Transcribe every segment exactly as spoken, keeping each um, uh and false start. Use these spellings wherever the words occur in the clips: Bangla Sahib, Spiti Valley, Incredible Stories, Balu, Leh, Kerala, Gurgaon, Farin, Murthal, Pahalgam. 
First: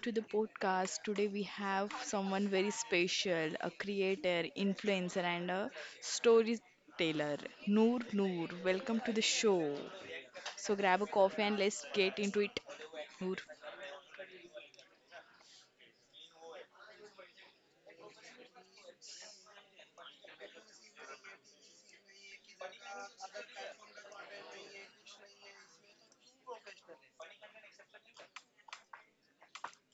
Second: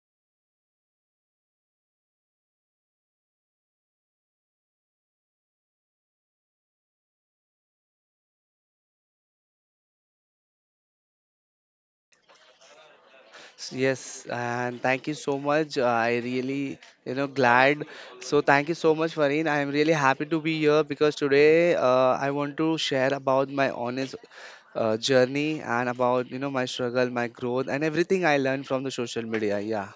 to the podcast. Today we have someone very special, a creator, influencer and a storyteller, Noor Noor. Welcome to the show. So grab a coffee and let's get into it, Noor. Yes, and thank you so much. Uh, I really, you know, glad. So thank you so much, Fareen. I am really happy to be here because today, uh, I want to share about my honest, uh, journey and about you know my struggle, my growth, and everything I learned from the social media. Yeah.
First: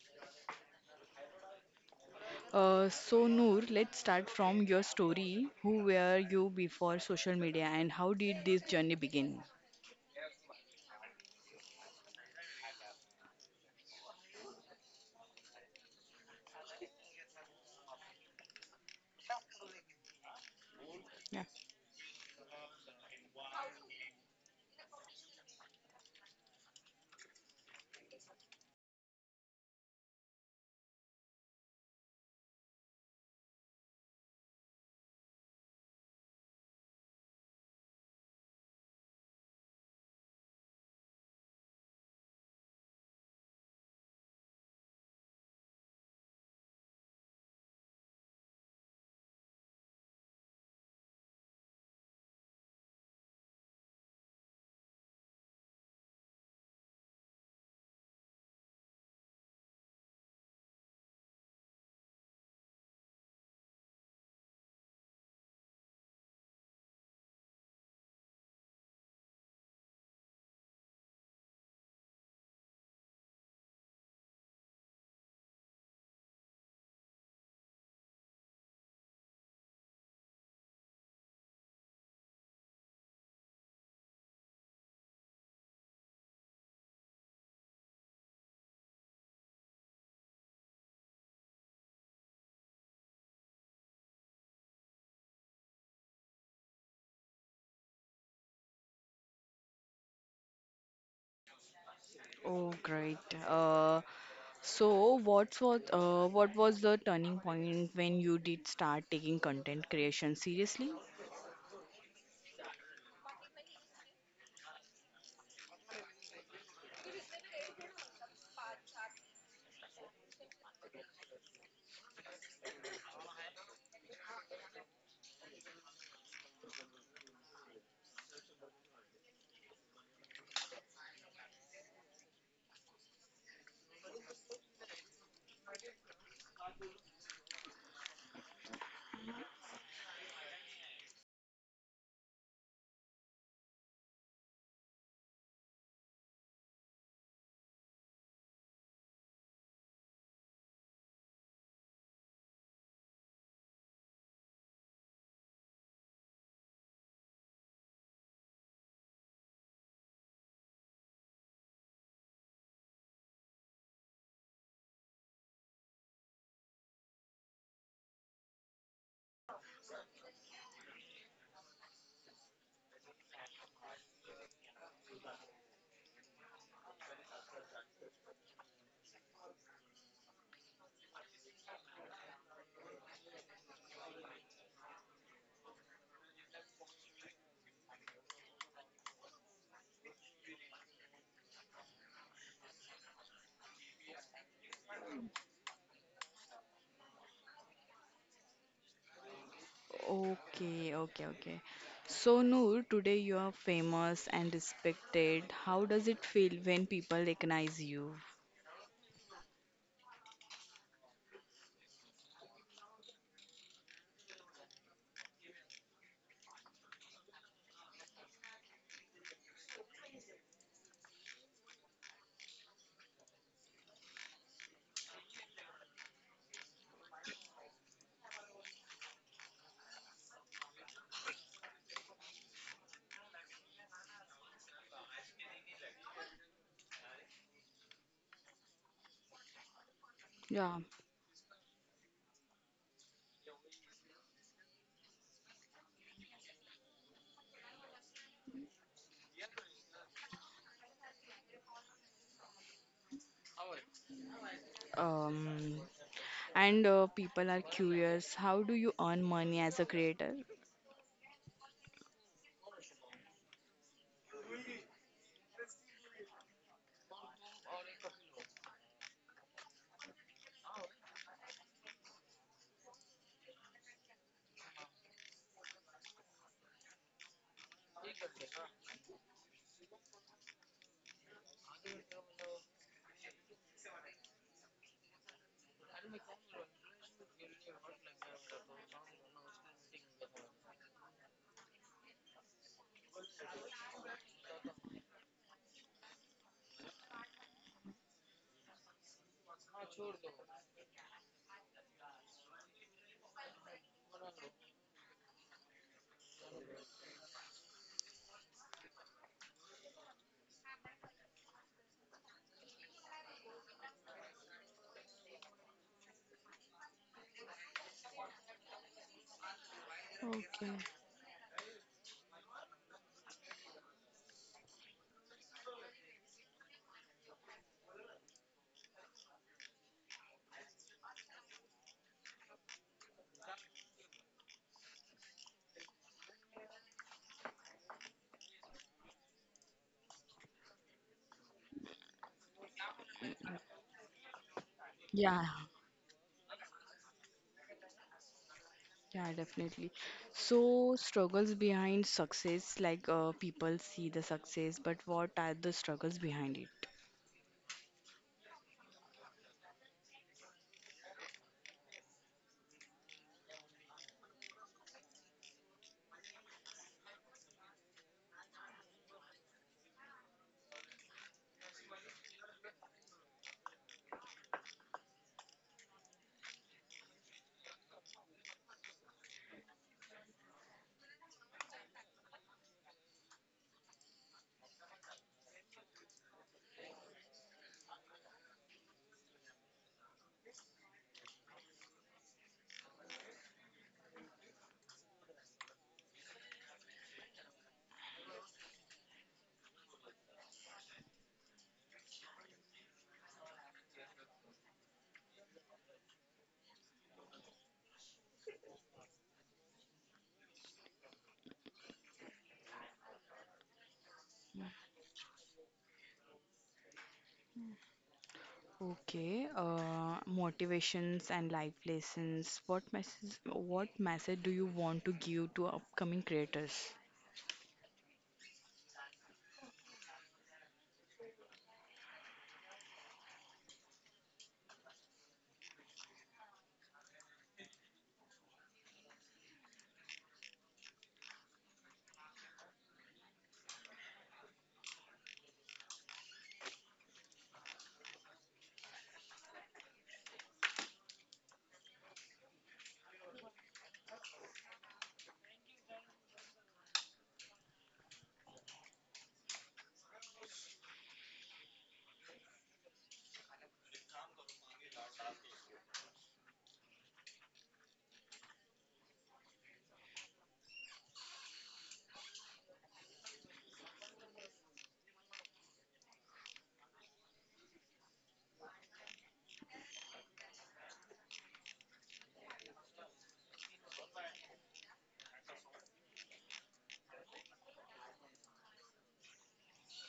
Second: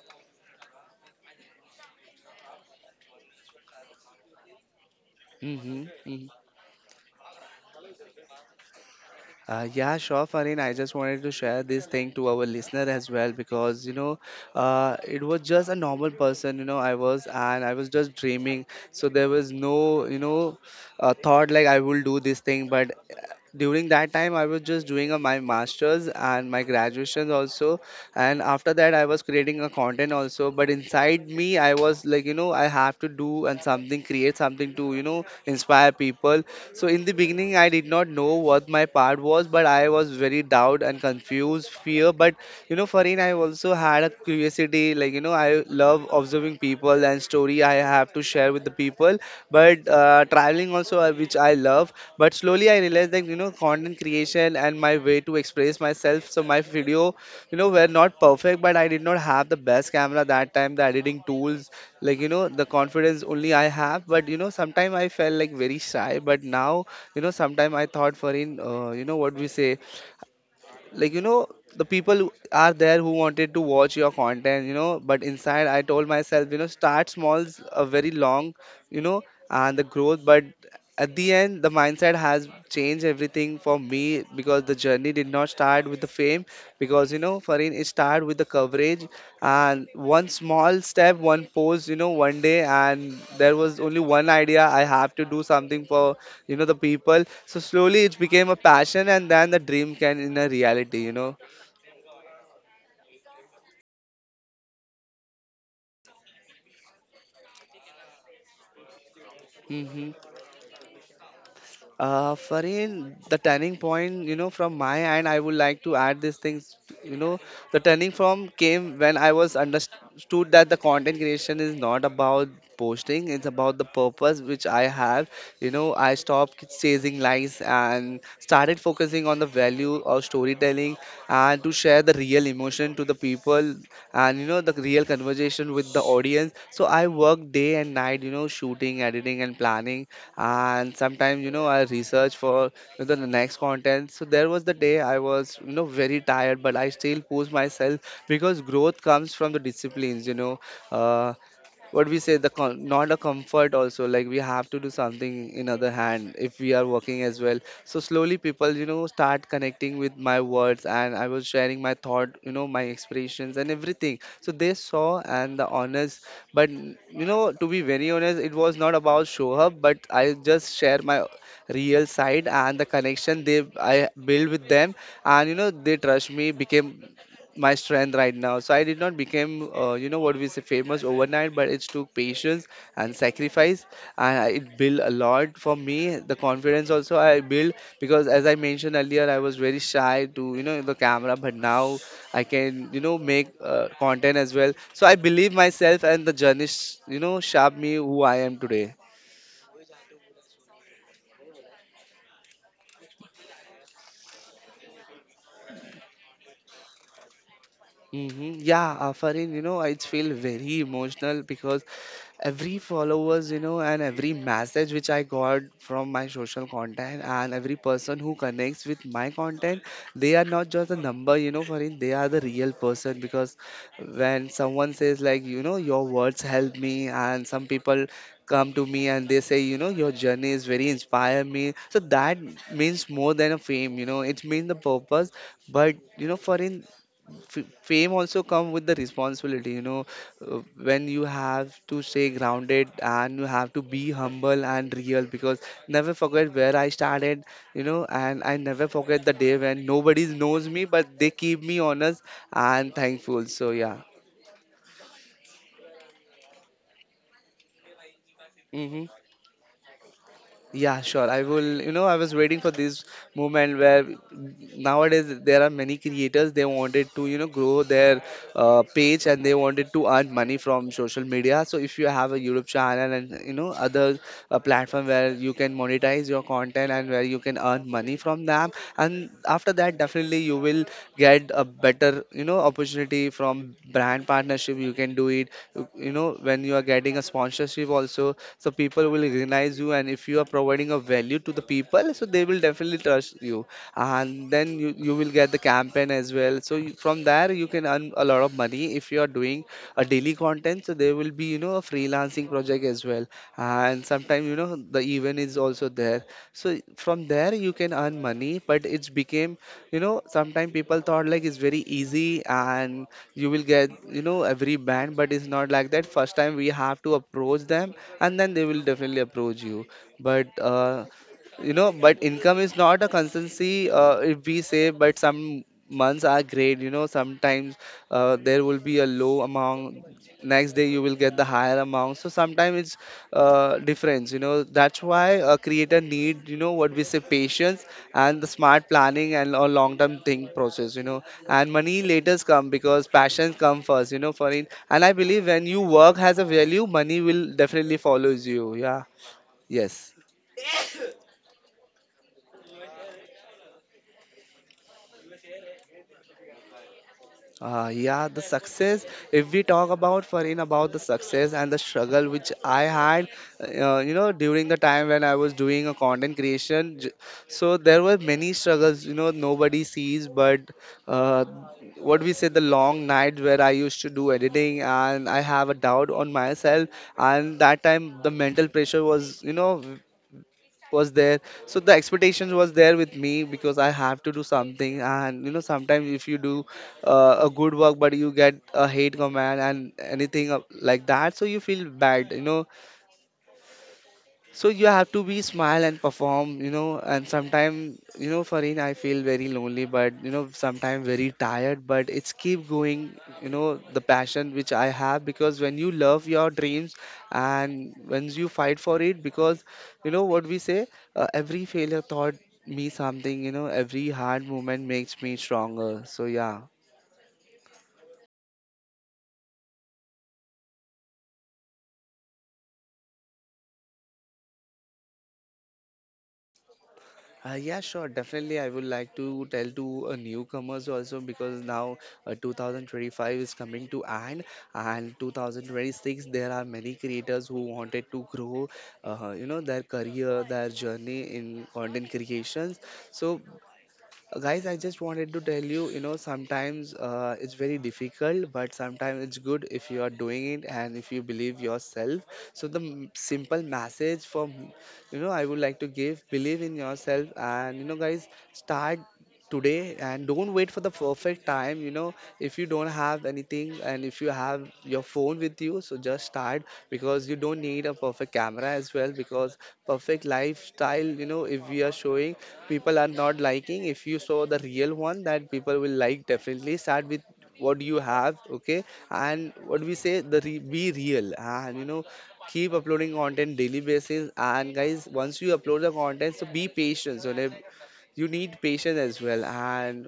Uh, so Noor, let's start from your story. Who Mm-hmm. were Mm-hmm. you before social media and how did this journey begin? Uh, yeah, sure, Farin. I just wanted to share this thing to our listener as well, because you know, uh, it was just a normal person. You know, I was and I was just dreaming, so there was no you know, uh, Yeah. thought like I will do this thing. But uh, during that time, I was just doing uh, my masters and my graduations also. And after that I was creating a content also, but inside me I was like, you know I have to do and something, create something to you know inspire people. So in the beginning I did not know what my part was, but I was very doubt and confused fear. But you know Farin, I also had a curiosity, like, you know I love observing people and story I have to share with the people. But uh, traveling also, uh, which I love. But slowly I realized that, you know content creation and my way to express myself. So my video, you know were not perfect, but I did not have the best camera that time, the editing tools, like, you know the confidence only I have. But you know sometime I felt like very shy, but now you know sometime I thought for in, uh, you know what we say, like, you know the people who are there who wanted to watch your content, you know but inside I told myself, you know start small, a very long, you know and the growth. But at the end, the mindset has changed everything for me, because the journey did not start with the fame. Because you know Farin, it started with the coverage. And one small step, one post, you know one day, and there was only one idea. I have to do something for, you know the people. So slowly it became a passion, and then the dream can in a reality you know Oh, great. Uh, so what was uh, what was the turning point when you did start taking content hmm creation seriously? uh Farin, the turning point, you know from my end, I would like to add these things. you know the turning from came when I was understood that the content creation is not about posting. It's about the purpose which I have. you know I stopped chasing likes and started focusing on the value of storytelling, and to share the real emotion to the people, and you know the real conversation with the audience. So I work day and night, you know, shooting, editing, and planning. And sometimes, you know, I research for, you know, the next content. So there was the day I was, you know, very tired, but I still push myself, because growth comes from the disciplines, you know. Uh, what we say, the con- not a comfort also, like, we have to do something. In other hand, if we are working as well, so slowly people you know start connecting with my words, and I was sharing my thought, you know my expressions and everything, so they saw and the honest. But, you know to be very honest, it was not about show up, but I just share my real side, and the connection they I build with them. And you know they trust me became my strength right now. So I did not become uh, you know what we say famous overnight, but it took patience and sacrifice. And I- it built a lot for me, the confidence also I built, because as I mentioned earlier, I was very shy to, you know the camera. But now I can, you know make uh, content as well. So I believe myself, and the journey sh- you know shaped me who I am today. Okay, okay, okay. So, Noor, today you are famous and respected. How does it feel when people recognize you? hmm Yeah, uh, Farin, you know, I feel very emotional, because every followers, you know and every message which I got from my social content, and every person who connects with my content, they are not just a number, you know for it. They are the real person. Because when someone says, like, you know your words help me, and some people come to me and they say, you know your journey is very inspire me. So that means more than a fame, you know it means the purpose. But you know for in, f- fame also come with the responsibility, you know uh, Yeah. when you have to stay grounded and you have to be humble and real, because never forget where I started, you know and I never forget the day when nobody knows me, but they keep me honest and thankful. So yeah. Um, and uh, people are curious. How do you hmm earn money as a creator? yeah, sure, I will, you know I was waiting for this movement where nowadays there are many creators. They wanted to, you know grow their uh, page, and they wanted to earn money from social media. So if you have a YouTube channel, and you know other uh, platform where you can monetize your content and where you can earn money from them, and after that definitely you will get a better, you know opportunity from brand partnership, you can do it. You you know when you are getting a sponsorship also, so people will recognize you. And if you are providing a value to the people, so so they will definitely trust you. And then you, you will get the campaign as well. So you, from there you can earn a lot of money if you are doing a daily content. So there will be, you know a freelancing project as well. And sometimes, you know the event is also there. So from there you can earn money, but it's became, you know sometimes people thought like it's very easy, and you will get, you know every band. But it's not like that. First time we have to approach them, and then they will definitely approach you. But Okay. uh, you know but income is not a constancy, uh, if we say. But some months are great, you know sometimes, uh, there will be a low amount. Next day you will get the higher amount. So sometimes it's uh, difference, you know that's why a creator need, you know what we say, patience and the smart planning and a long term think process you know And money later come, because passion come first, you know for it. And I Yeah. believe when you work has a value, money will definitely follows you. Yeah. Yeah, definitely. Yes. So, struggles behind success, like, uh, people see the success, but what are the struggles behind it? Uh, yeah, the success. If we talk about Farin about the success and the struggle which I had, uh, you know, during the time when I was doing a content creation, j- so there were many struggles. You know, nobody sees, but uh, what we say, the long nights where I used to do editing, and I have a doubt on myself. And that time the mental pressure was, you know, was there. So the expectations was there with me, because I have to do something. And you know sometimes, if you do, uh, a good work, but you get a hate command and anything of- like that, so you feel bad you know So you have to be smile and perform, you know. And sometimes, you know, Farin, I feel very lonely. But you know, sometimes very tired. But it's keep going, you know, the passion which I have. Because when you love your dreams and when you fight for it, because, you know what we say, uh, every failure taught me something. You know, every hard moment makes me stronger. So yeah. Okay, uh, motivations and life lessons. What message, what message do you want to give to upcoming creators? Uh, yeah, sure. Definitely, I would like to tell to uh, newcomers also, because now uh, twenty twenty-five is coming to end, and twenty twenty-six there are many creators who wanted to grow, uh, you know, their career, their journey in content creations. So uh, guys, I just wanted to tell you, you know, sometimes uh, it's very difficult, but sometimes it's good if you are doing it and if you believe yourself. So the m- simple message from, you know, I would like to give, believe in yourself, and you know, guys, start today and don't wait for the perfect time, you know. If you don't have anything and if you have your phone with you, so just start, because you don't need a perfect camera as well, because perfect lifestyle, you know, if we are showing, people are not liking. If you saw the real one, that people will like. Definitely start with what you have, okay? And what we say, the re- be real, and you know, keep uploading content daily basis. And guys, once you upload the content, so be patient. So like, you need patience as well. And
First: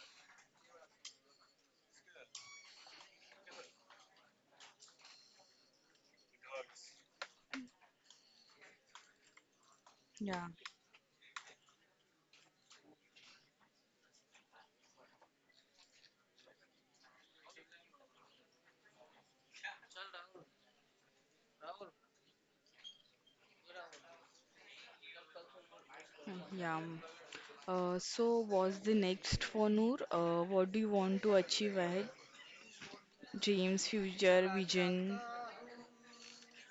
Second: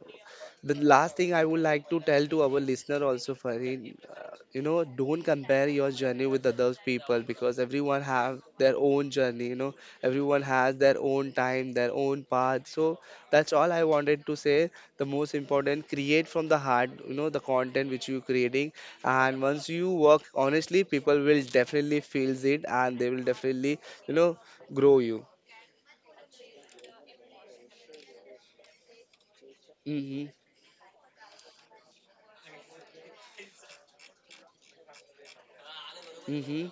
the last thing I would like to tell to our listener also, Farin, uh, you know, don't compare your journey with other people, because everyone have their own journey, you know. Everyone Yeah, has their own time, their own path. So that's all I wanted to say. The most important, create from the heart, you know, the content which you creating. And once you work honestly, people will definitely feel it, and they will definitely, you know, grow you. mm, yeah. Mm. Uh, so, what's the next for Noor? Hmm. Uh, what do you want to achieve ahead? Dreams, future, vision? Mm-hmm.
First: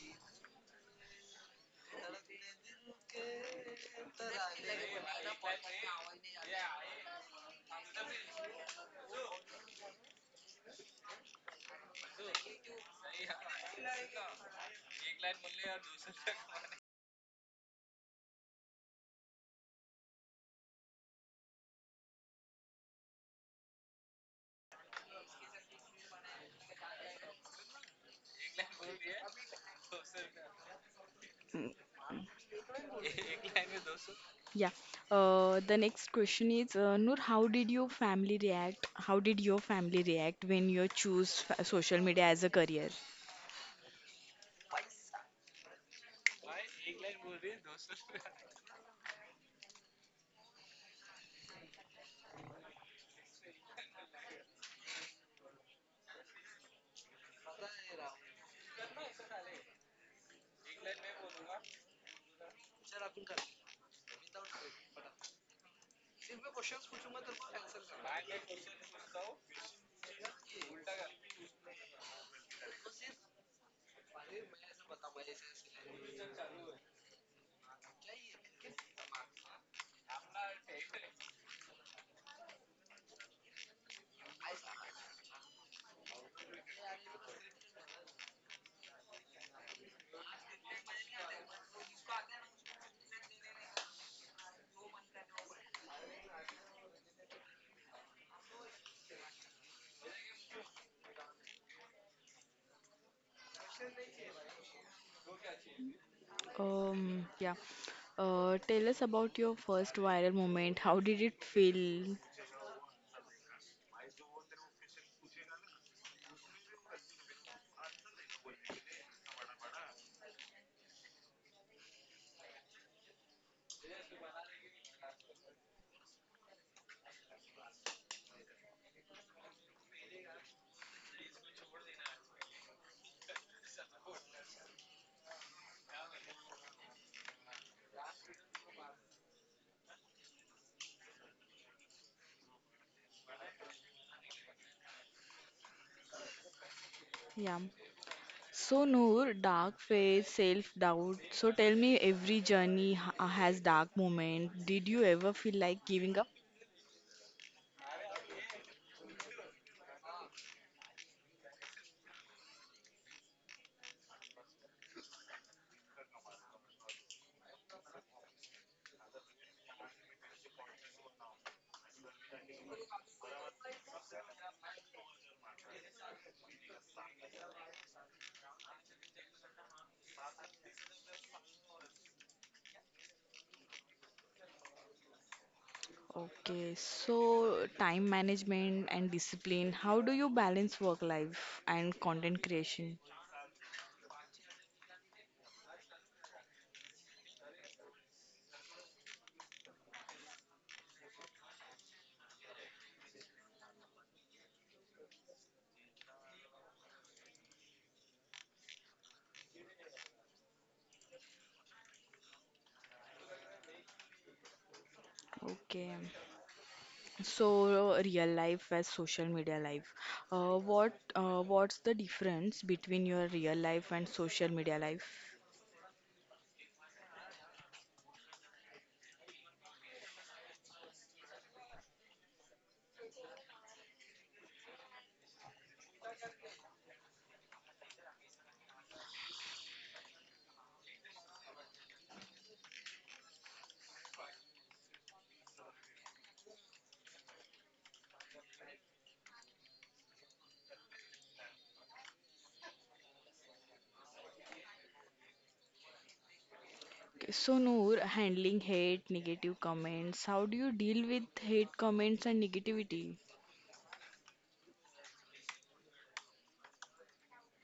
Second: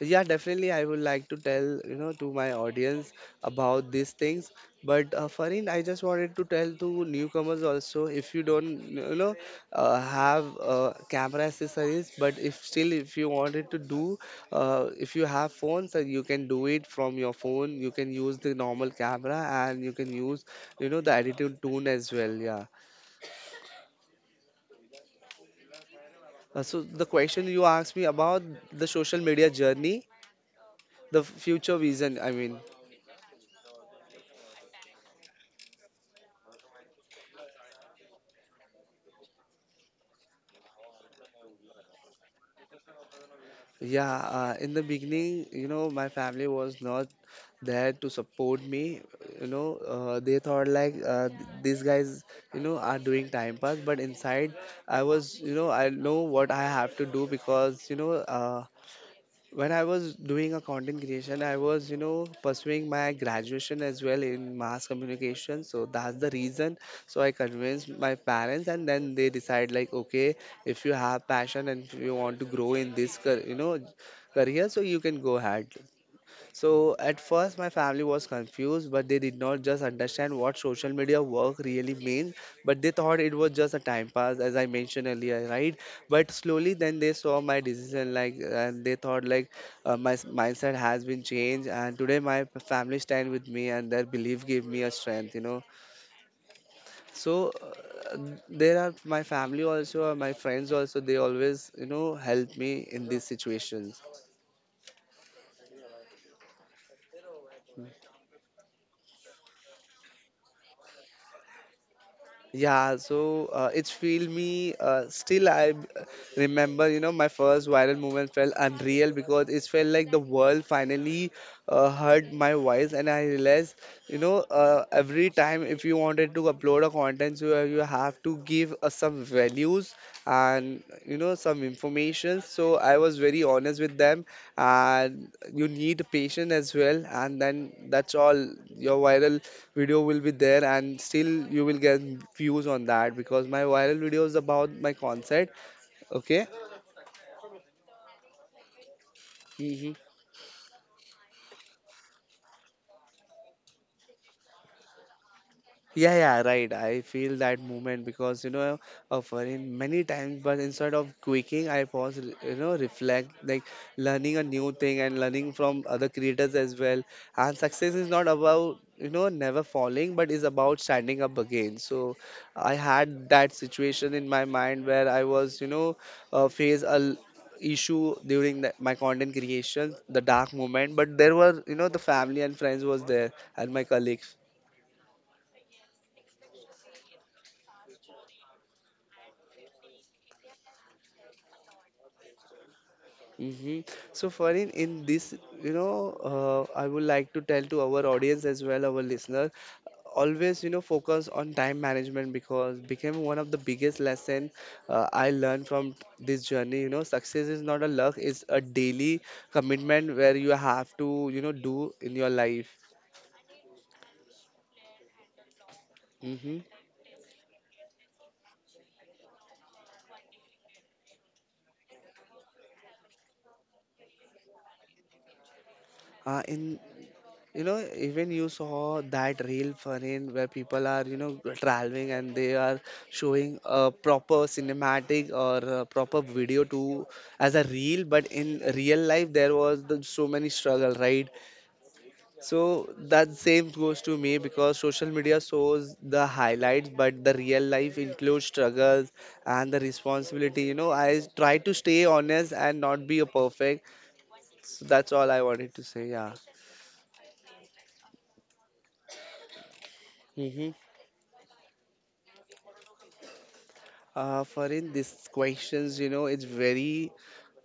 Yeah, definitely. I would like to tell, you know, to my audience about these things. But uh, Farin, I just wanted to tell to newcomers also, if you don't, you know, uh, have uh, camera accessories, but if still, if you wanted to do, uh, if you have phones, uh, you can do it from your phone. You can use the normal camera, and you can use, you know, the attitude tune as well. Yeah. Uh, so the question you asked me about the social media journey, the future vision. I mean. Yeah. Uh, the next question is, uh, Noor, how did your family react? How did your family react when you choose fa- social media as a career? Yeah, uh, in the beginning, you know, my family was not there to support me. You know, uh, they thought like, uh, th- these guys, you know, are doing time pass. But inside, I was, you know, I know what I have to do, because, you know, uh, when I was doing a content creation, I was, you know, pursuing my graduation as well in mass communication. So that's the reason. So I convinced my parents, and then they decide like, okay, if you have passion and if you want to grow in this, car- you know, career, so you can go ahead. So at first, my family was confused, but they did not just understand what social media work really means, but they thought it was just a time pass, as I mentioned earlier, right? But slowly, then they saw my decision, like, and they thought like uh, my s- mindset has been changed, and today my p- family stand with me, and their belief gave me a strength, you know. So uh, there are my family also, uh, my friends also, they always, you know, help me in these situations. Um, yeah. Uh, tell us about your first viral moment. How did it feel? Yeah, so uh, it's feel me. Uh, still, I b- remember, you know, my first viral moment felt unreal, because it felt like the world finally uh, heard my voice. And I realized, you know, uh, every time if you wanted to upload a content, you you have to give uh, some values, and you know, some information. So I was very honest with them, and you need patience as well, and then that's all. Your viral video will be there, and still you will get views on that, because my viral video is about my concert, okay? Yeah. So, Noor, dark Mhm. phase, self-doubt. So, tell me, every journey ha has dark moment. Did you ever feel like giving Yeah, up? yeah, right. I feel that movement because, you know, of in many times. But instead of quaking, I pause, re- you know, reflect, like learning a new thing and learning from other creators as well. And success is not about, you know, never falling, but is about standing up again. So I had that situation in my mind, where I was, you know, uh, face a l- issue during the, my content creation, the dark moment. But there were, you know, the family and friends was there, and my colleagues. Okay, so time management and discipline, how do you balance work life and content creation? Mm-hmm. So, Farin, in this, you know, uh, I would like to tell to our audience as well, our listener, always, you know, focus on time management, because became one of the biggest lesson uh, I learned from this journey. You know, success is not a luck; it's a daily commitment, where you have to, you know, do in your life. Okay, Mm-hmm. so real life as social media life. Uh, what uh, what's the difference between your real life and social media life? Uh, in you know, even you saw that real Farin, where people are, you know, traveling, and they are showing a proper cinematic or a proper video to, as a reel, but in real life there was the, so many struggle, right? So that same goes to me, because social media shows the highlights, but the real life includes struggles and the responsibility. You know, I try to stay honest and not be a perfect. So that's all I wanted to say. Yeah. Okay, so Noor, handling hate, negative comments, how do you deal with hate comments and negativity? Uh, for in these questions, you know, it's very,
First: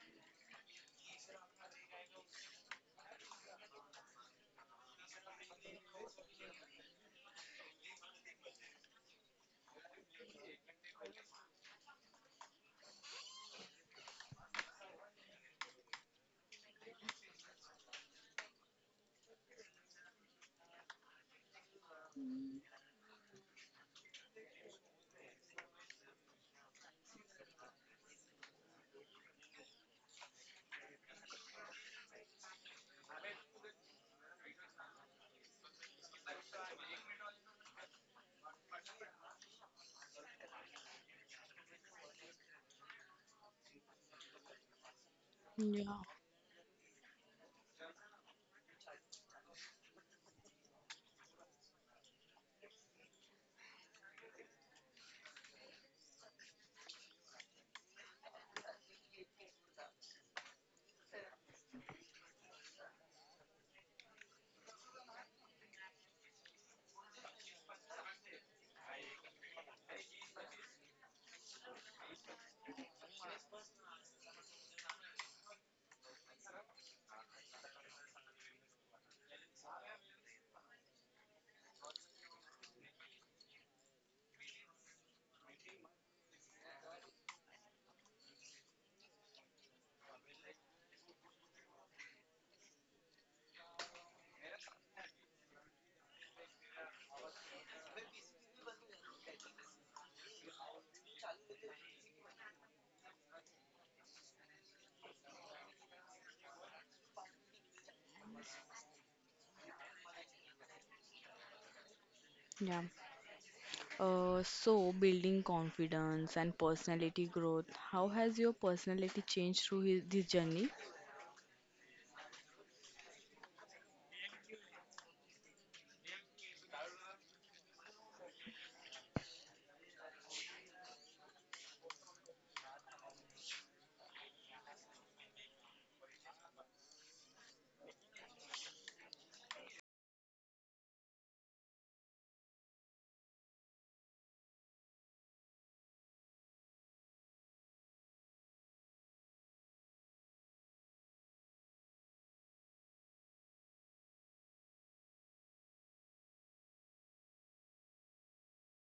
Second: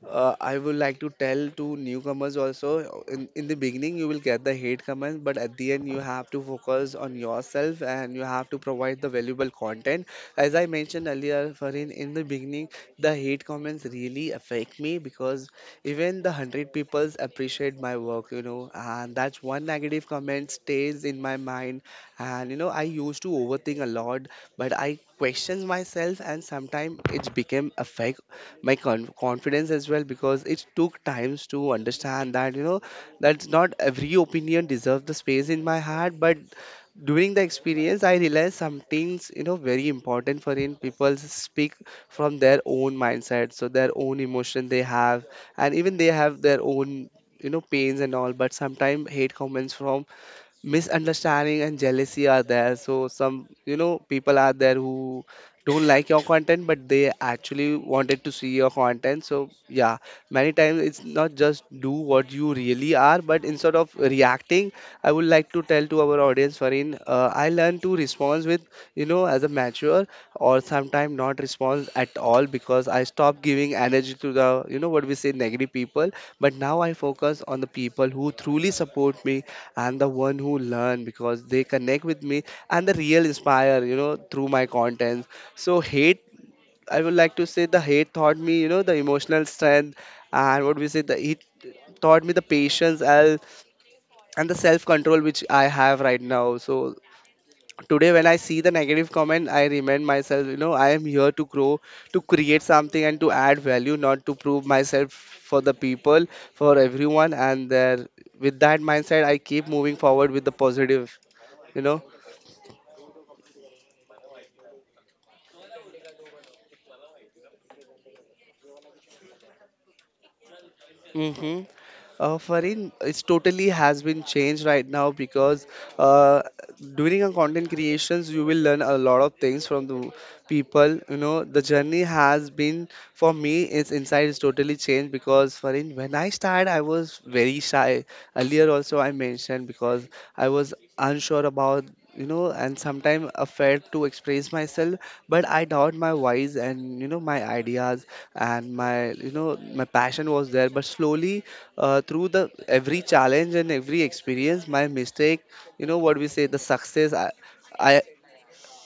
uh, I would like to tell to newcomers also, in, in the beginning you will get the hate comments, but at the end you have to focus on yourself, and you have to provide the valuable content. As I mentioned earlier, Farin, in the beginning, the hate comments really affect me, because even the one hundred peoples appreciate my work, you know, and that's one negative comment stays in my mind. And you know, I used to overthink a lot, but I questions myself, and sometimes it became affect my con- confidence as well, because it took times to understand that, you know, that's not every opinion deserves the space in my heart. But during the experience, I realized some things, you know, very important. For in, people speak from their own mindset, so their own emotion they have, and even Yeah, they have their own, you know, pains and all. But sometimes hate comments from misunderstanding and jealousy are there, so some, you know, people are there who don't like your content, but they actually wanted to see your content. So yeah, many times it's not just do what you really are. But instead of reacting, I would like to tell to our audience, Farin, uh, I learned to respond with, you know, as a mature, or sometimes not respond at all, because I stop giving energy to the, you know, what we say, negative people. But now I focus on the people who truly support me, and the one who learn, because they connect with me, and the real inspire, you know, through my content. So hate, I would like to say, the hate taught me, you know, the emotional strength, and what we say, the it taught me the patience and and the self control which I have right now. So today when I see the negative comment, I remind myself, you know, I am here to grow, to create something and to add value, not to prove myself for the people, for everyone. And there, with that mindset, I keep moving forward with the positive, you know. yeah. Uh, so, building confidence and personality growth, how has your personality changed through his, this journey? Mm-hmm. Uh, Farin, it's totally has been changed right now, because uh, during a content creations, you will learn a lot of things from the people. You know, the journey has been for me. It's inside is totally changed, because Farin, when I started, I was very shy. Earlier also I mentioned, because I was unsure about, you know, and sometimes afraid to express myself. But I doubt my voice, and you know, my ideas, and my, you know, my passion was there. But slowly, uh, through the every challenge and every experience, my mistake, you know, what we say, the success, I, I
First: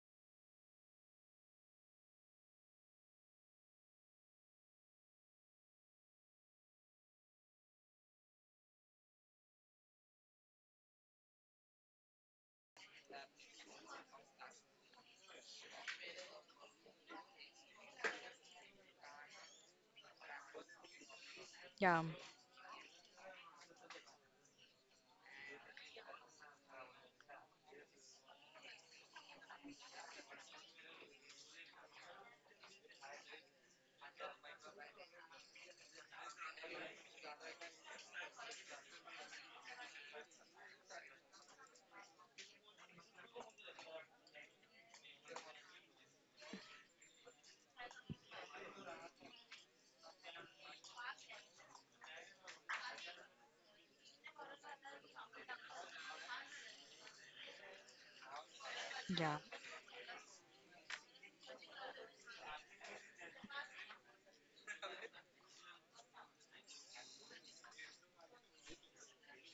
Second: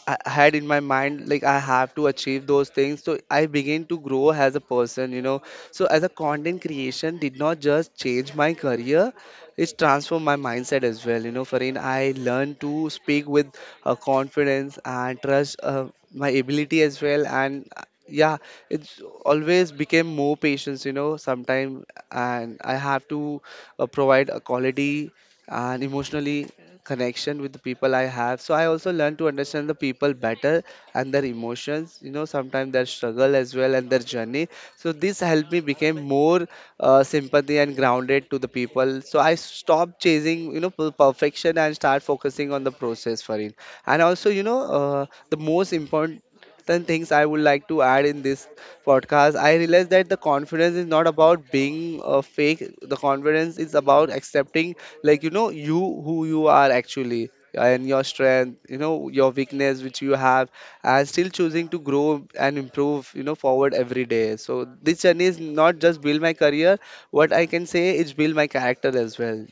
I had in my mind like I have to achieve those things. So I began to grow as a person, you know. So as a content creation did not just change my career, it's transformed my mindset as well. You know, Farin, I learned to speak with uh, confidence and trust uh, my ability as well. And uh, yeah, it's always became more patience, you know, sometime, Yeah, and I have to uh, provide a quality and emotionally connection with the people I have. So I also learn to understand the people better and their emotions, you know, sometimes their struggle as well and their journey. So this helped me become more uh, sympathy and grounded to the people. So I stopped chasing, you know, per- perfection, and start focusing on the process for it. And also, you know, uh, the most important things I would like to add in this podcast, I realized that the confidence is not about being uh, fake. The confidence is about accepting, like, you know, you, who you are actually, and your strength, you know, your yeah, weakness, which you have, and still choosing to grow and improve, you know, forward every day. So this journey is not just build my career. What I can say is build my character as well,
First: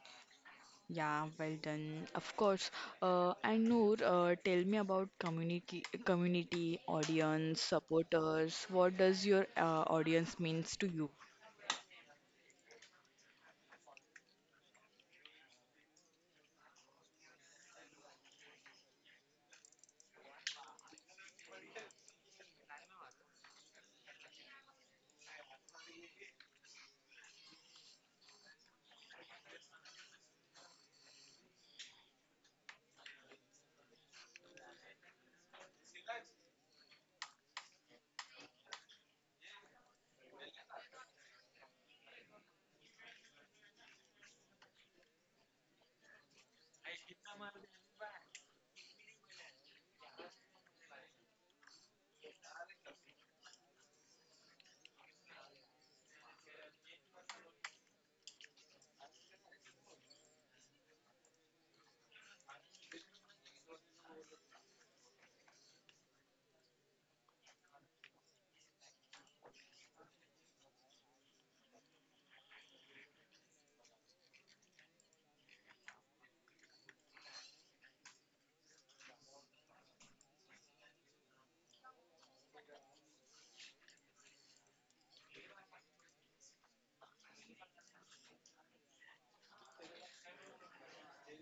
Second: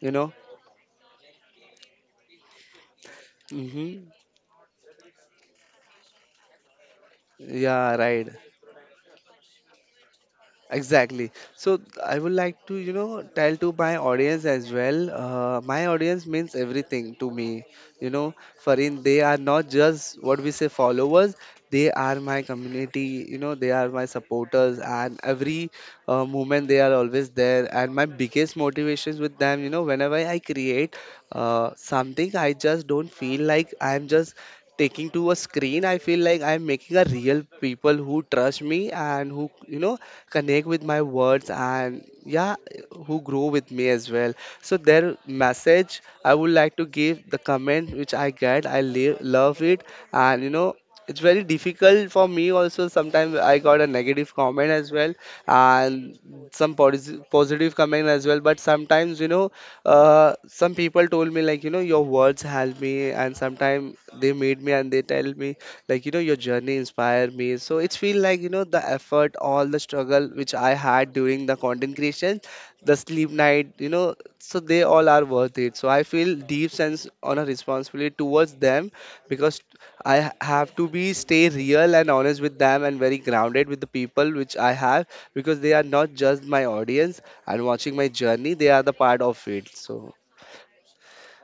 you know. yeah, well done. Of course. Uh, and Noor, Mm-hmm. uh, tell me about community, community, audience, Yeah, right. supporters. What does your uh, audience means to you? Exactly. So I would like to, you know, tell to my audience as well. Uh, my audience means everything to me. You know, Farin, they are not just what we say followers. They are my community. You know, they are my supporters, and every uh, moment they are always there. And my biggest motivations with them, you know, whenever I create uh, something, I just don't feel like I'm just taking to a screen. I feel like I'm making a real people who trust me and who, you know connect with my words. And yeah, who grow with me as well. So their message, I would like to give the comment which I get. I live, love it. And you know it's very difficult for me also. Sometimes I got a negative comment as well, and some posi- positive comment as well. But sometimes, you know uh, some people told me like, you know your words help me. And sometimes they meet me and they tell me like, you know your journey inspired me. So it's feel like, you know the effort, all the struggle which I had during the content creation, the sleep night, you know so they all are worth it. So I feel deep sense on a responsibility towards them, because i ha- have to be stay real and honest with them, and very grounded with the people which I have, because they are not just my audience. And watching my journey, they are the part of it. So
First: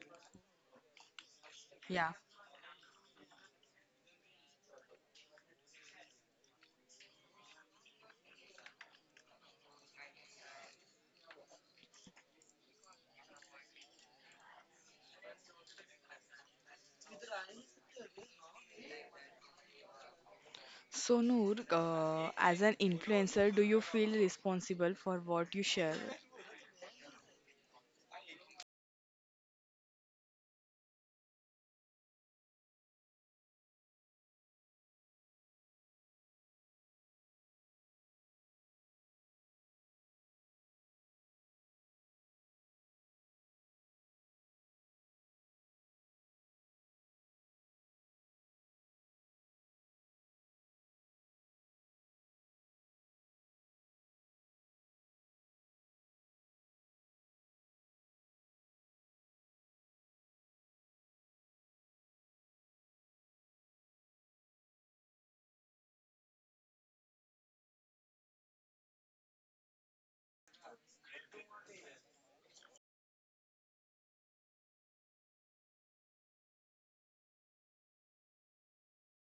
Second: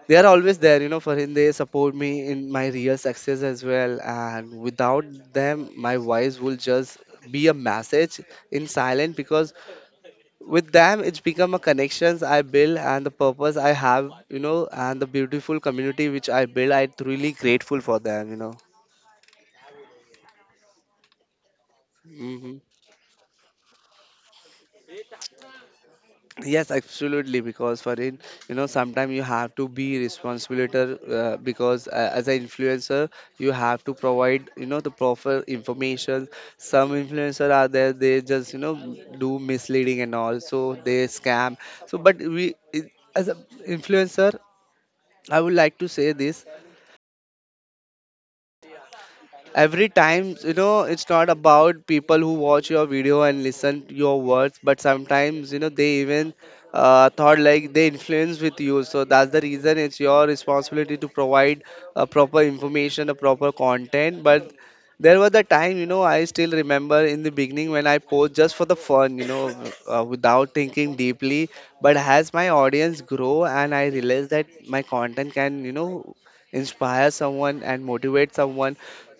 they are always there, you know for him. They support me Yeah. in my real success as well, and without them my voice will just be a message in silent. Because with them, it's become a connections I build, and the purpose I have, you know and the beautiful community which I build, I truly grateful for them, you know So, Noor, uh, hmm as an influencer, do you feel responsible for what you share? Yes, absolutely. Because for in, you know, sometimes you have to be responsible, uh, because uh, as an influencer, you have to provide, you know the proper information. Some influencer are there; they just, you know do misleading and all, so they scam. So, but we it- as an influencer, I would like to say this every time. You know it's not about people who watch your video and listen to your words, but sometimes, you know they even uh, thought like they influence with you. So that's the reason it's your responsibility to provide a proper information, a proper content. But there was a time, you know I still remember, in the beginning when I post just for the fun, you know uh, without thinking deeply. But as my audience grow, and I realize that my content can, you know inspire someone and motivate someone,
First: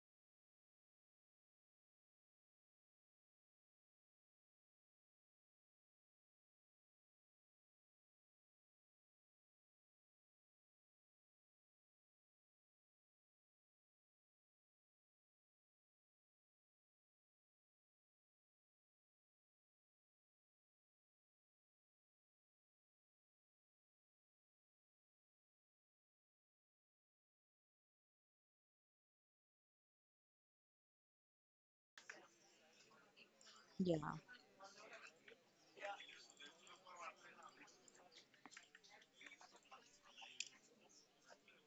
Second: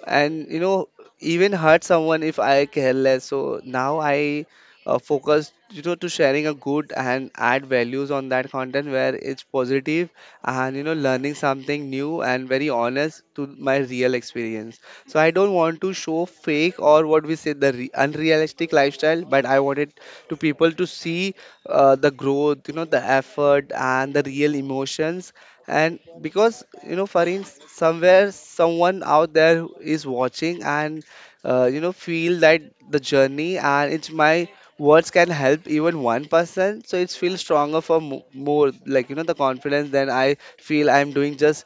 and you know even hurt someone if I careless. So now I uh, focus, you know to sharing a good and add values on that content where it's positive, and you know learning something new and very honest to my real experience. So I don't want to show fake or what we say the re- unrealistic lifestyle, but I wanted to people to see uh, the growth, you know the effort and the real emotions. And because, you know Farin, somewhere someone out there who is watching, and uh, you know feel that the journey, and Yeah. it's my words can help even one person. So it's feel stronger for mo- more, like, you know the confidence than I feel I'm doing just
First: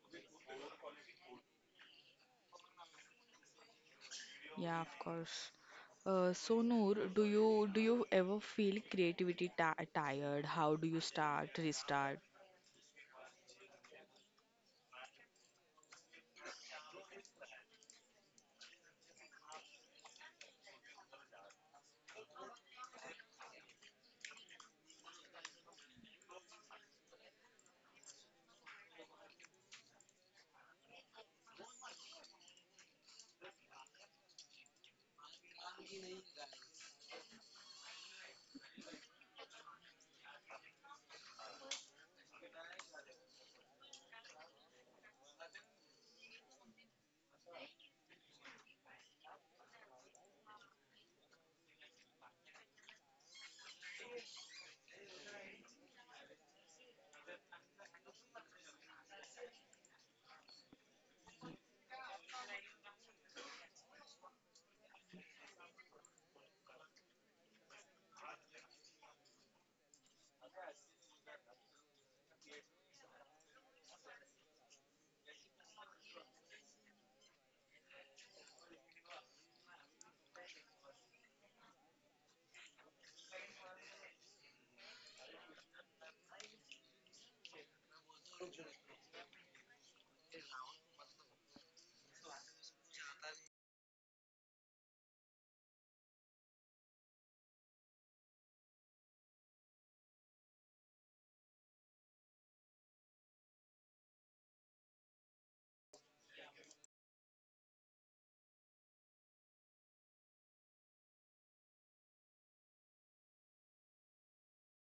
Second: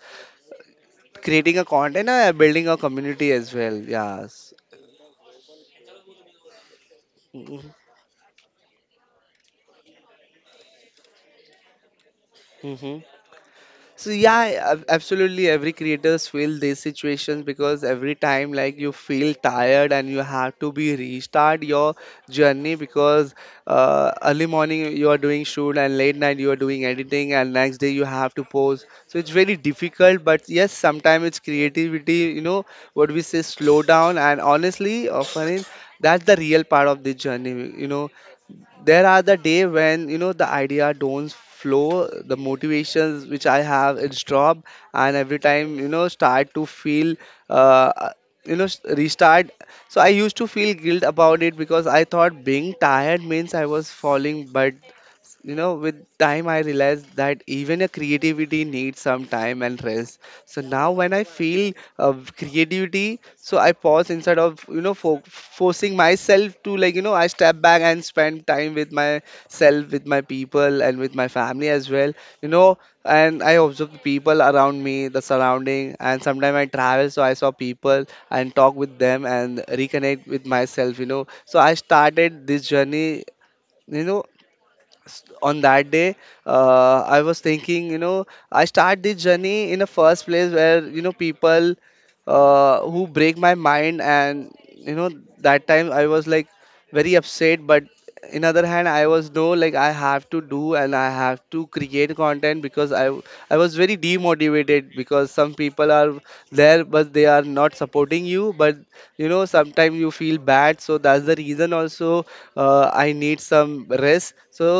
creating a content and uh, building a community as well. Yes. Yeah, of course. Uh, so Noor, do Mm-hmm. you do you ever feel creativity ti tired? How do you start, restart? Mm-hmm. So yeah, ab- absolutely. Every creators feel these situations, because every time like you feel tired and you have to be restart your journey. Because uh, early morning you are doing shoot, and late night you are doing editing, and next day you have to post. So it's very difficult. But yes, sometimes it's creativity, you know, what we say, slow down. And honestly, often that's the real part of the journey. You know, there are the day when, you know the idea don't flow, the motivations which I have, it's drop. And every time, you know start to feel uh, uh, you know s- restart. So I used to feel guilt about it, because I thought being tired means I was falling. But, you know with time I realized that even a creativity needs some time and rest. So now when I feel uh, creativity, so I pause instead of, you know fo- forcing myself to, like, you know I step back and spend time with myself, with my people, and with my family as well, you know and I observe the people around me, the surrounding, and sometimes I travel, so I saw people and talk with them and reconnect with myself, you know so I started this journey, you know s- on that day. uh, I was thinking, you know I start this journey in a first place where, you know people uh, who break my mind. And, you know that time I was like very upset. But in other hand, I was no like I have to do, and I have to create content. Because i w- I was very demotivated, because some people are there but they are not supporting you. But, you know sometimes you feel bad. So that's the reason also uh, I need some rest. So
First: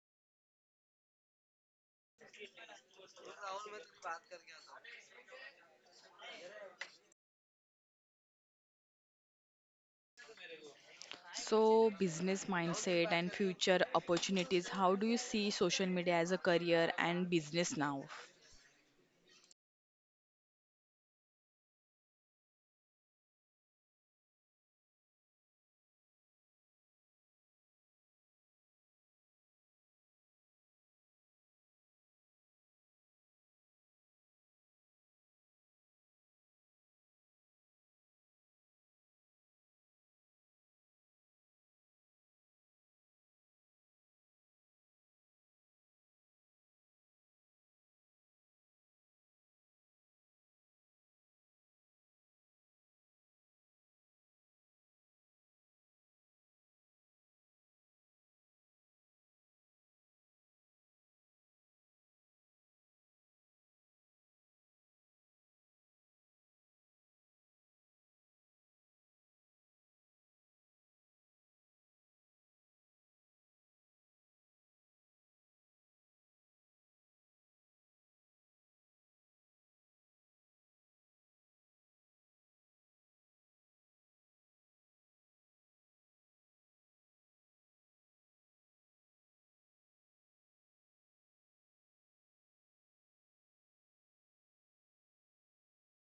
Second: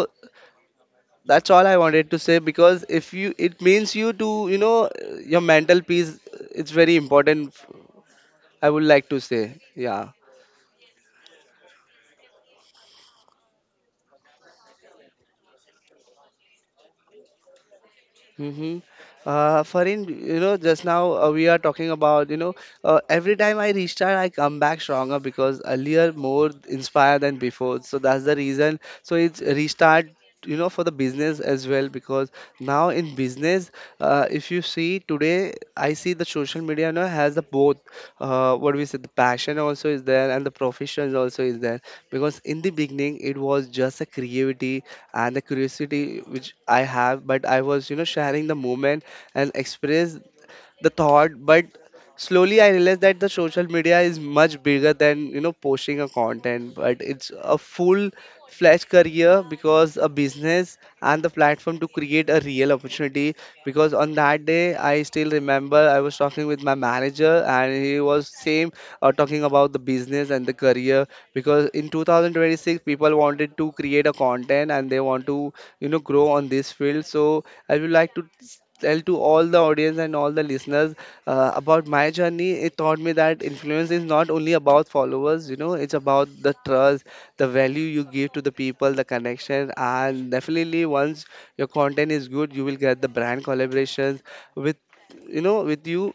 that's all I wanted to say. Because if you, it means you to, you know your mental peace, it's very important, I would like to say. Yeah. So business mindset and future opportunities. How do you see social media as a career and business now? Mm-hmm. Uh, Farin, you know, just now, uh, we are talking about, you know, uh, every time I restart, I come back stronger, because earlier more inspired than before. So that's the reason. So it's restart, you know for the business as well. Because now in business, uh, if you see today, I see the social media, you know, has the both uh, what we said, the passion also is there, and the profession also is there. Because in the beginning, it was just a creativity and the curiosity which I have. But I was, you know sharing the moment and express the thought. But slowly I realized that the social media is much bigger than, you know posting a content. But it's a full fledged career, because a business and the platform to create a real opportunity. Because on that day, I still remember, I was talking with my manager, and he was same, uh, talking about the business and the career. Because in two thousand twenty-six, people wanted to create a content, and they want to, you know grow on this field. So I would like to tell to all the audience and all the listeners uh, about my journey. It taught me that influence is not only about followers, you know. It's about the trust, the value you give to the people, the connection. And definitely once your content is good, you will get the brand collaborations with, you know with you.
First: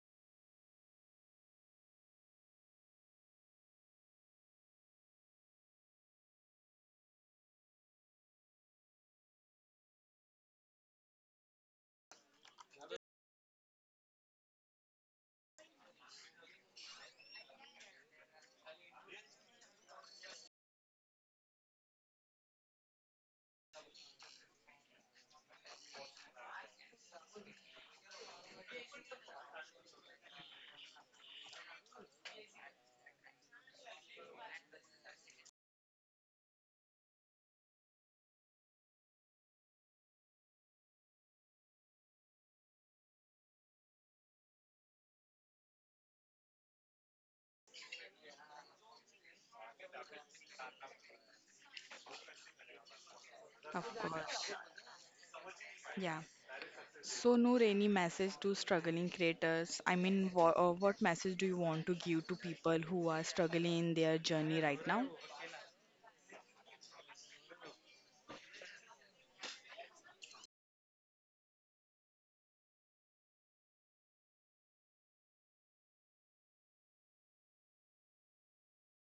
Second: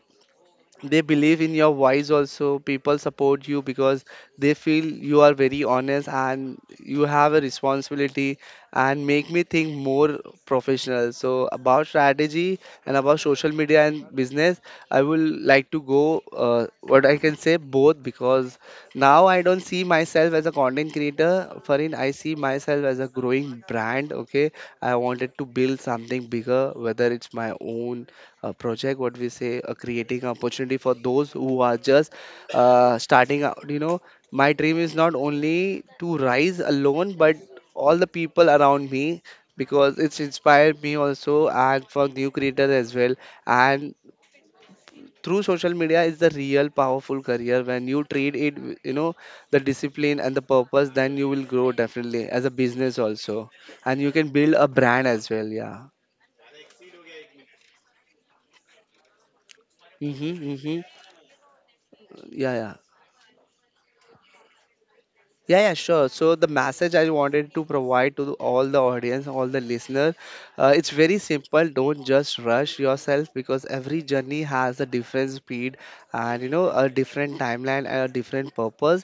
They believe in your voice, also people support you, because they feel you are very honest and you have a responsibility, and make me think more professional. So about strategy and about social media and business, I will like to go, uh, what I can say, both. Because now I don't see myself as a content creator, Farin. I see myself as a growing brand. Okay, I wanted to build something bigger, whether it's my own a project, what we say, a creating opportunity for those who are just uh, starting out, you know my dream is not only to rise alone, but all the people around me, because it's inspired me also, and for new creators as well. And through social media is the real powerful career. When you treat it with, you know, the discipline and the purpose, then you will grow definitely as a business also, Of and you can course. build a brand as well. Yeah. Yeah. So Noor, any message to struggling creators? I mean, Mm-hmm, wha uh, mm-hmm. what message do you want to give to Yeah, yeah. people who are struggling in their journey right now? Yeah, yeah, sure. So the message I wanted to provide to all the audience, all the listeners, uh, it's very simple. Don't just rush yourself, because every journey has a different speed, and, you know a different timeline and a different purpose.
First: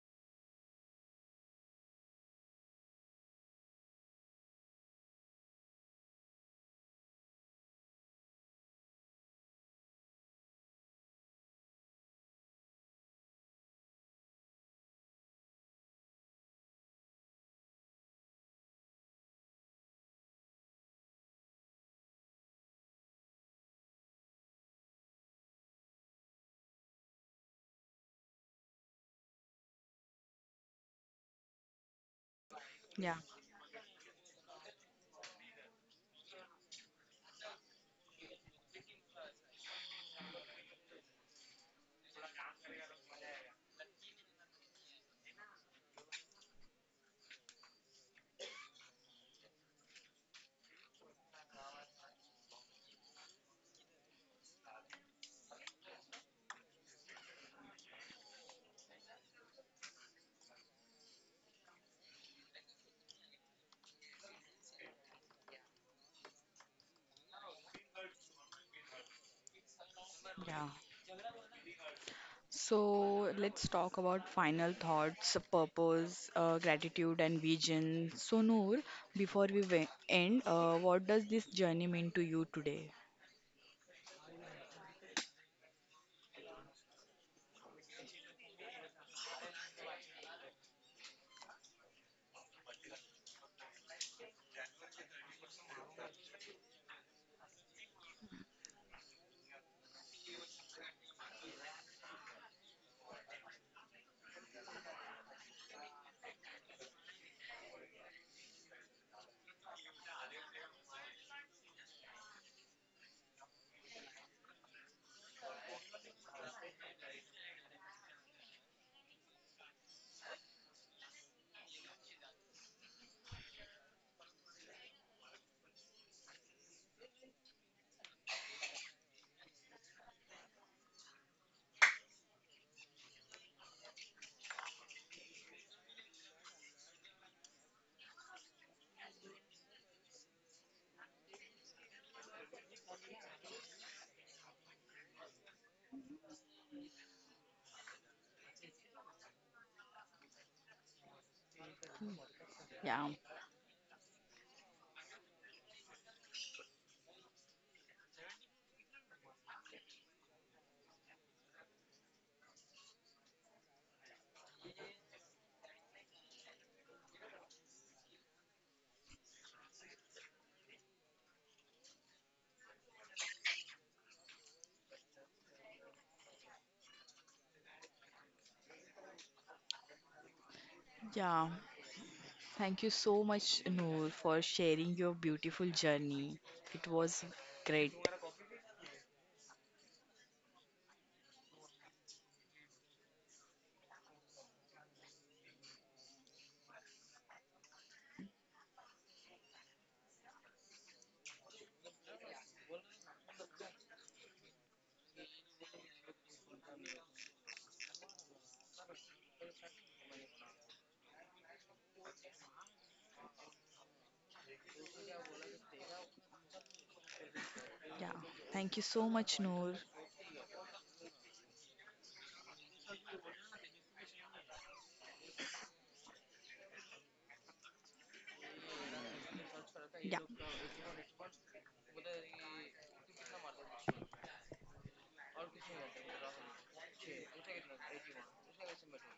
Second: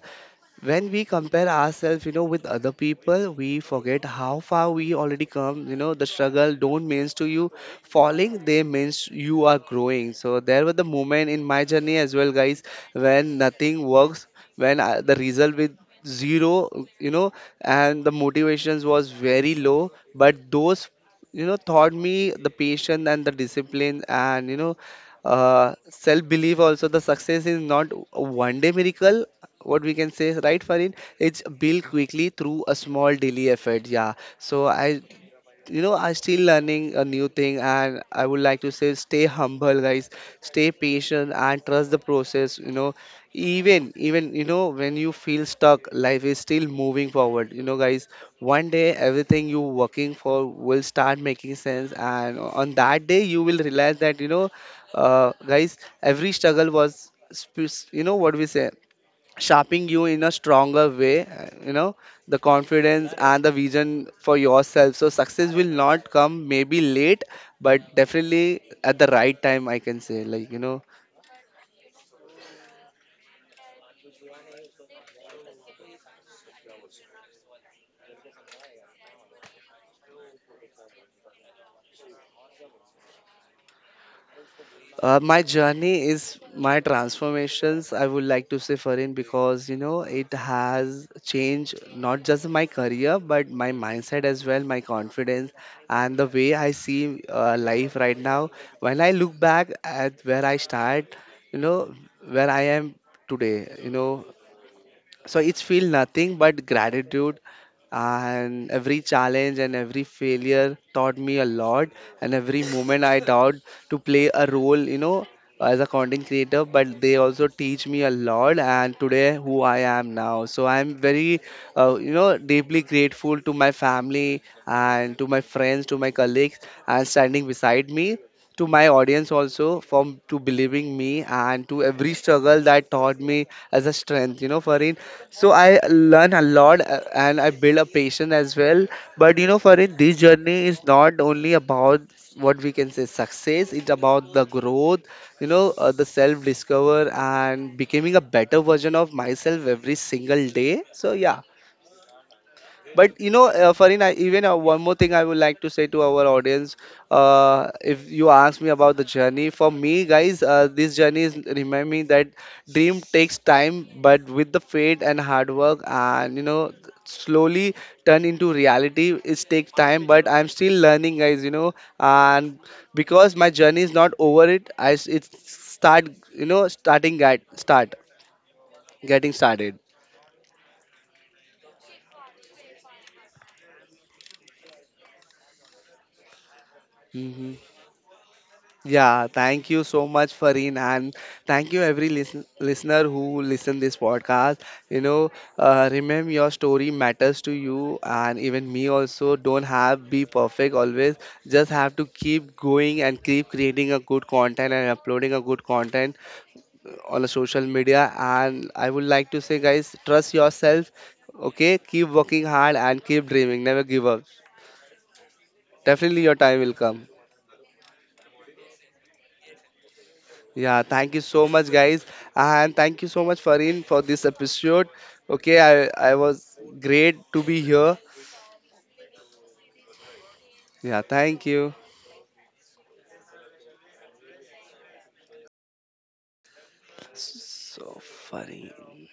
When we compare ourselves, you know with other people, we forget how far we already come, you know the struggle don't means to you falling, they means you are growing. So there was the moment in my journey as well, guys, when nothing works, when I, the result with zero, you know and the motivations was very low. But those, you know taught me the patience and the discipline, and, you know uh, self belief also. The success is not a one day miracle, what we can say, right, Farin? It's built quickly through a small Yeah. daily effort. Yeah. So I, you know, I'm still learning a new thing, and I would like to say, stay humble, guys. Stay patient and trust the process. You know, even even you know, when you feel stuck, life is still moving forward, you know, guys. One day everything you working for will start making sense, and on that day you will realize that, you know, uh, guys, every struggle was, sp- you know, what we say, shaping you in a stronger way. Uh, you know the confidence and the vision for yourself. So success will not come, maybe late, but definitely at the right time, I can say, like, you Yeah. know So let's talk about final thoughts, purpose, uh, gratitude, and vision. So, Noor, before we we- end, uh, what does this journey mean to you today? Uh, my journey is my transformations, I would like to say, Farin, because, you know, it has changed not just my career but my mindset as well, my confidence, and the way I see uh, life right now. When I look back at where I start, you know, where I am today, you know, so it's feel nothing but gratitude. And every challenge and every failure taught me a lot. And every moment I doubt to play a role, you know as a content creator, but they also teach me a lot. And today, who I am now, so I'm very, uh, you know deeply grateful to my family and to my friends, to my colleagues, and standing beside me, to my audience also, from to believing me, and to every struggle that taught me as a strength, you know Farin. So I learn a lot, uh, and I build a patience as well. But, you know, for it, this journey is not only about, what we can say, success. It's about the growth, you know, uh, the self discover, and becoming a better version of myself every single day. So yeah, Yeah, but, you know, uh, Farin, I, even uh, one more thing I would like to say to our audience. Uh, if you ask me about the journey, for me, guys, uh, this journey is remind me that dream takes time, but with the faith and hard work, and, you know, slowly turn into reality. It takes time, but I'm still learning, guys, You know, and because my journey is not over, it I s- it start you know starting get start getting started. yeah. Thank you so much, Noor, for sharing your beautiful journey. It was Mm-hmm. great. Yeah, thank you so much, Fareen. And thank you every listen, listener who listen this podcast. You know, uh, remember, your story matters to you, and even me also. Don't have be perfect always. Just have to keep going, and keep creating a good content and uploading a good content uh, on the social media. And I would like to say, guys, trust yourself. Okay, keep working hard and keep dreaming. Never give up. Definitely, your time will come. Yeah, thank you so much, Noor. Yeah, thank you so much, guys, and thank you so much, Farin, for this episode. Okay, I I was great to be here. Yeah. Yeah, thank you. So, Farin.